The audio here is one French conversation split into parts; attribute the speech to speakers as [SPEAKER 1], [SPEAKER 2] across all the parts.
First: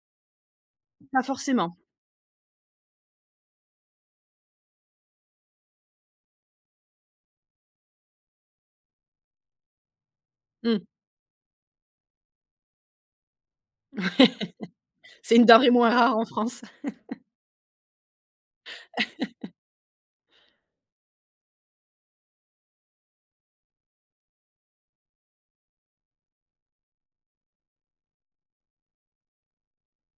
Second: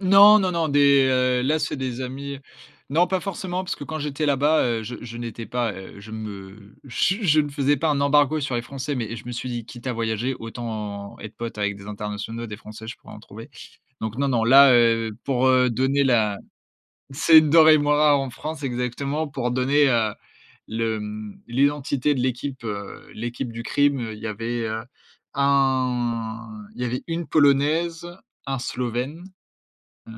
[SPEAKER 1] Non, non, non, des,
[SPEAKER 2] Pas
[SPEAKER 1] heu, là, c'est
[SPEAKER 2] forcément.
[SPEAKER 1] des amis. Non, pas forcément, parce que quand j'étais là-bas, heu, je je n'étais pas, heu, je me je je ne faisais pas un embargo sur les français, mais je me suis dit: «Quitte à voyager,
[SPEAKER 2] Mmh.
[SPEAKER 1] autant être pote avec des internationaux, des français, je pourrai en trouver». Donc non non, là, heu,
[SPEAKER 2] C'est une
[SPEAKER 1] pour,
[SPEAKER 2] denrée
[SPEAKER 1] heu,
[SPEAKER 2] moins
[SPEAKER 1] donner
[SPEAKER 2] rare en
[SPEAKER 1] la,
[SPEAKER 2] France.
[SPEAKER 1] c'est une denrée moins rare en France exactement, pour donner, heu, le, hem, l'identité de l'équipe, heu, l'équipe du crime, il y avait, heu, un il y avait une polonaise, un slovène, heu,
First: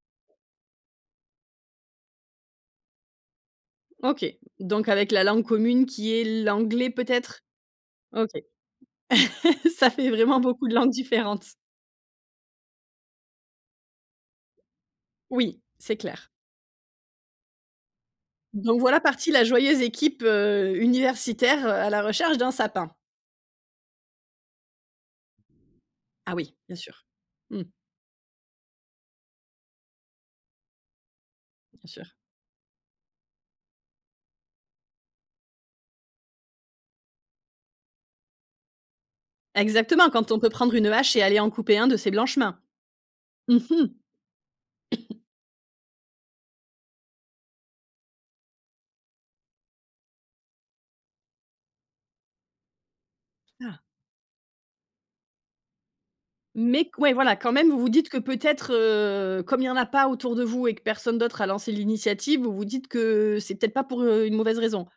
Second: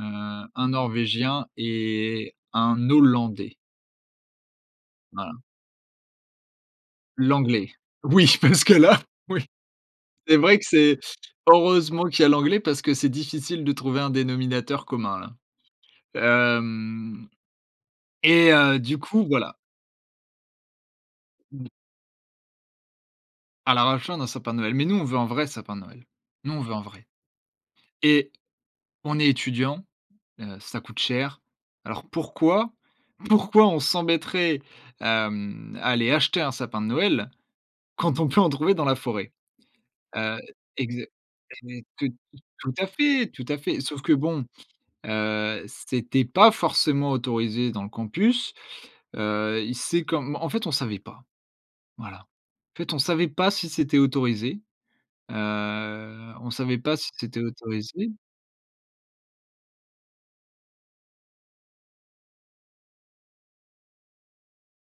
[SPEAKER 1] un norvégien et un hollandais.
[SPEAKER 2] OK. Donc avec la
[SPEAKER 1] Voilà.
[SPEAKER 2] langue commune qui est l'anglais, peut-être?
[SPEAKER 1] L'anglais.
[SPEAKER 2] OK.
[SPEAKER 1] Oui parce que là, oui.
[SPEAKER 2] Ça fait
[SPEAKER 1] C'est
[SPEAKER 2] vraiment
[SPEAKER 1] vrai que
[SPEAKER 2] beaucoup de langues
[SPEAKER 1] c'est,
[SPEAKER 2] différentes.
[SPEAKER 1] heureusement qu'il y a l'anglais, parce que c'est difficile de trouver un dénominateur commun
[SPEAKER 2] Oui, c'est clair.
[SPEAKER 1] là. Hem et heu,
[SPEAKER 2] Donc,
[SPEAKER 1] du
[SPEAKER 2] voilà
[SPEAKER 1] coup,
[SPEAKER 2] partie la
[SPEAKER 1] voilà.
[SPEAKER 2] joyeuse équipe, heu, universitaire,
[SPEAKER 1] [unintelligible]
[SPEAKER 2] heu, à la recherche d'un sapin.
[SPEAKER 1] À la recherche d'un sapin de Noël. Mais nous, on veut un vrai sapin de Noël.
[SPEAKER 2] Ah
[SPEAKER 1] Nous,
[SPEAKER 2] oui,
[SPEAKER 1] on veut
[SPEAKER 2] bien
[SPEAKER 1] un
[SPEAKER 2] sûr.
[SPEAKER 1] vrai.
[SPEAKER 2] Mmh.
[SPEAKER 1] Et on est étudiant, heu, ça coûte cher.
[SPEAKER 2] Bien
[SPEAKER 1] Alors
[SPEAKER 2] sûr.
[SPEAKER 1] pourquoi, pourquoi on s'embêterait, hem, à aller acheter un sapin de Noël quand on peut en trouver dans la forêt?
[SPEAKER 2] Exactement. Quand on
[SPEAKER 1] Heu,
[SPEAKER 2] peut prendre une
[SPEAKER 1] exa,
[SPEAKER 2] hache et aller en couper
[SPEAKER 1] [unintelligible]
[SPEAKER 2] un de
[SPEAKER 1] tout
[SPEAKER 2] ses blanches mains.
[SPEAKER 1] tout à fait, tout
[SPEAKER 2] Mmh
[SPEAKER 1] à fait. Sauf
[SPEAKER 2] mh.
[SPEAKER 1] que bon, heu, c'était pas forcément autorisé dans le campus. Heu, y c'est comme en fait on savait pas. Voilà. En fait on savait pas si
[SPEAKER 2] [unintelligible]
[SPEAKER 1] c'était autorisé, heu, on savait
[SPEAKER 2] Mais
[SPEAKER 1] pas
[SPEAKER 2] qu
[SPEAKER 1] si
[SPEAKER 2] ouais, voilà,
[SPEAKER 1] c'était
[SPEAKER 2] quand même, vous vous dites que
[SPEAKER 1] autorisé
[SPEAKER 2] peut-être, heu, comme il y en a pas autour de vous et que personne d'autre a lancé l'initiative, vous vous dites que c'est peut-être pas pour, heu, une mauvaise raison.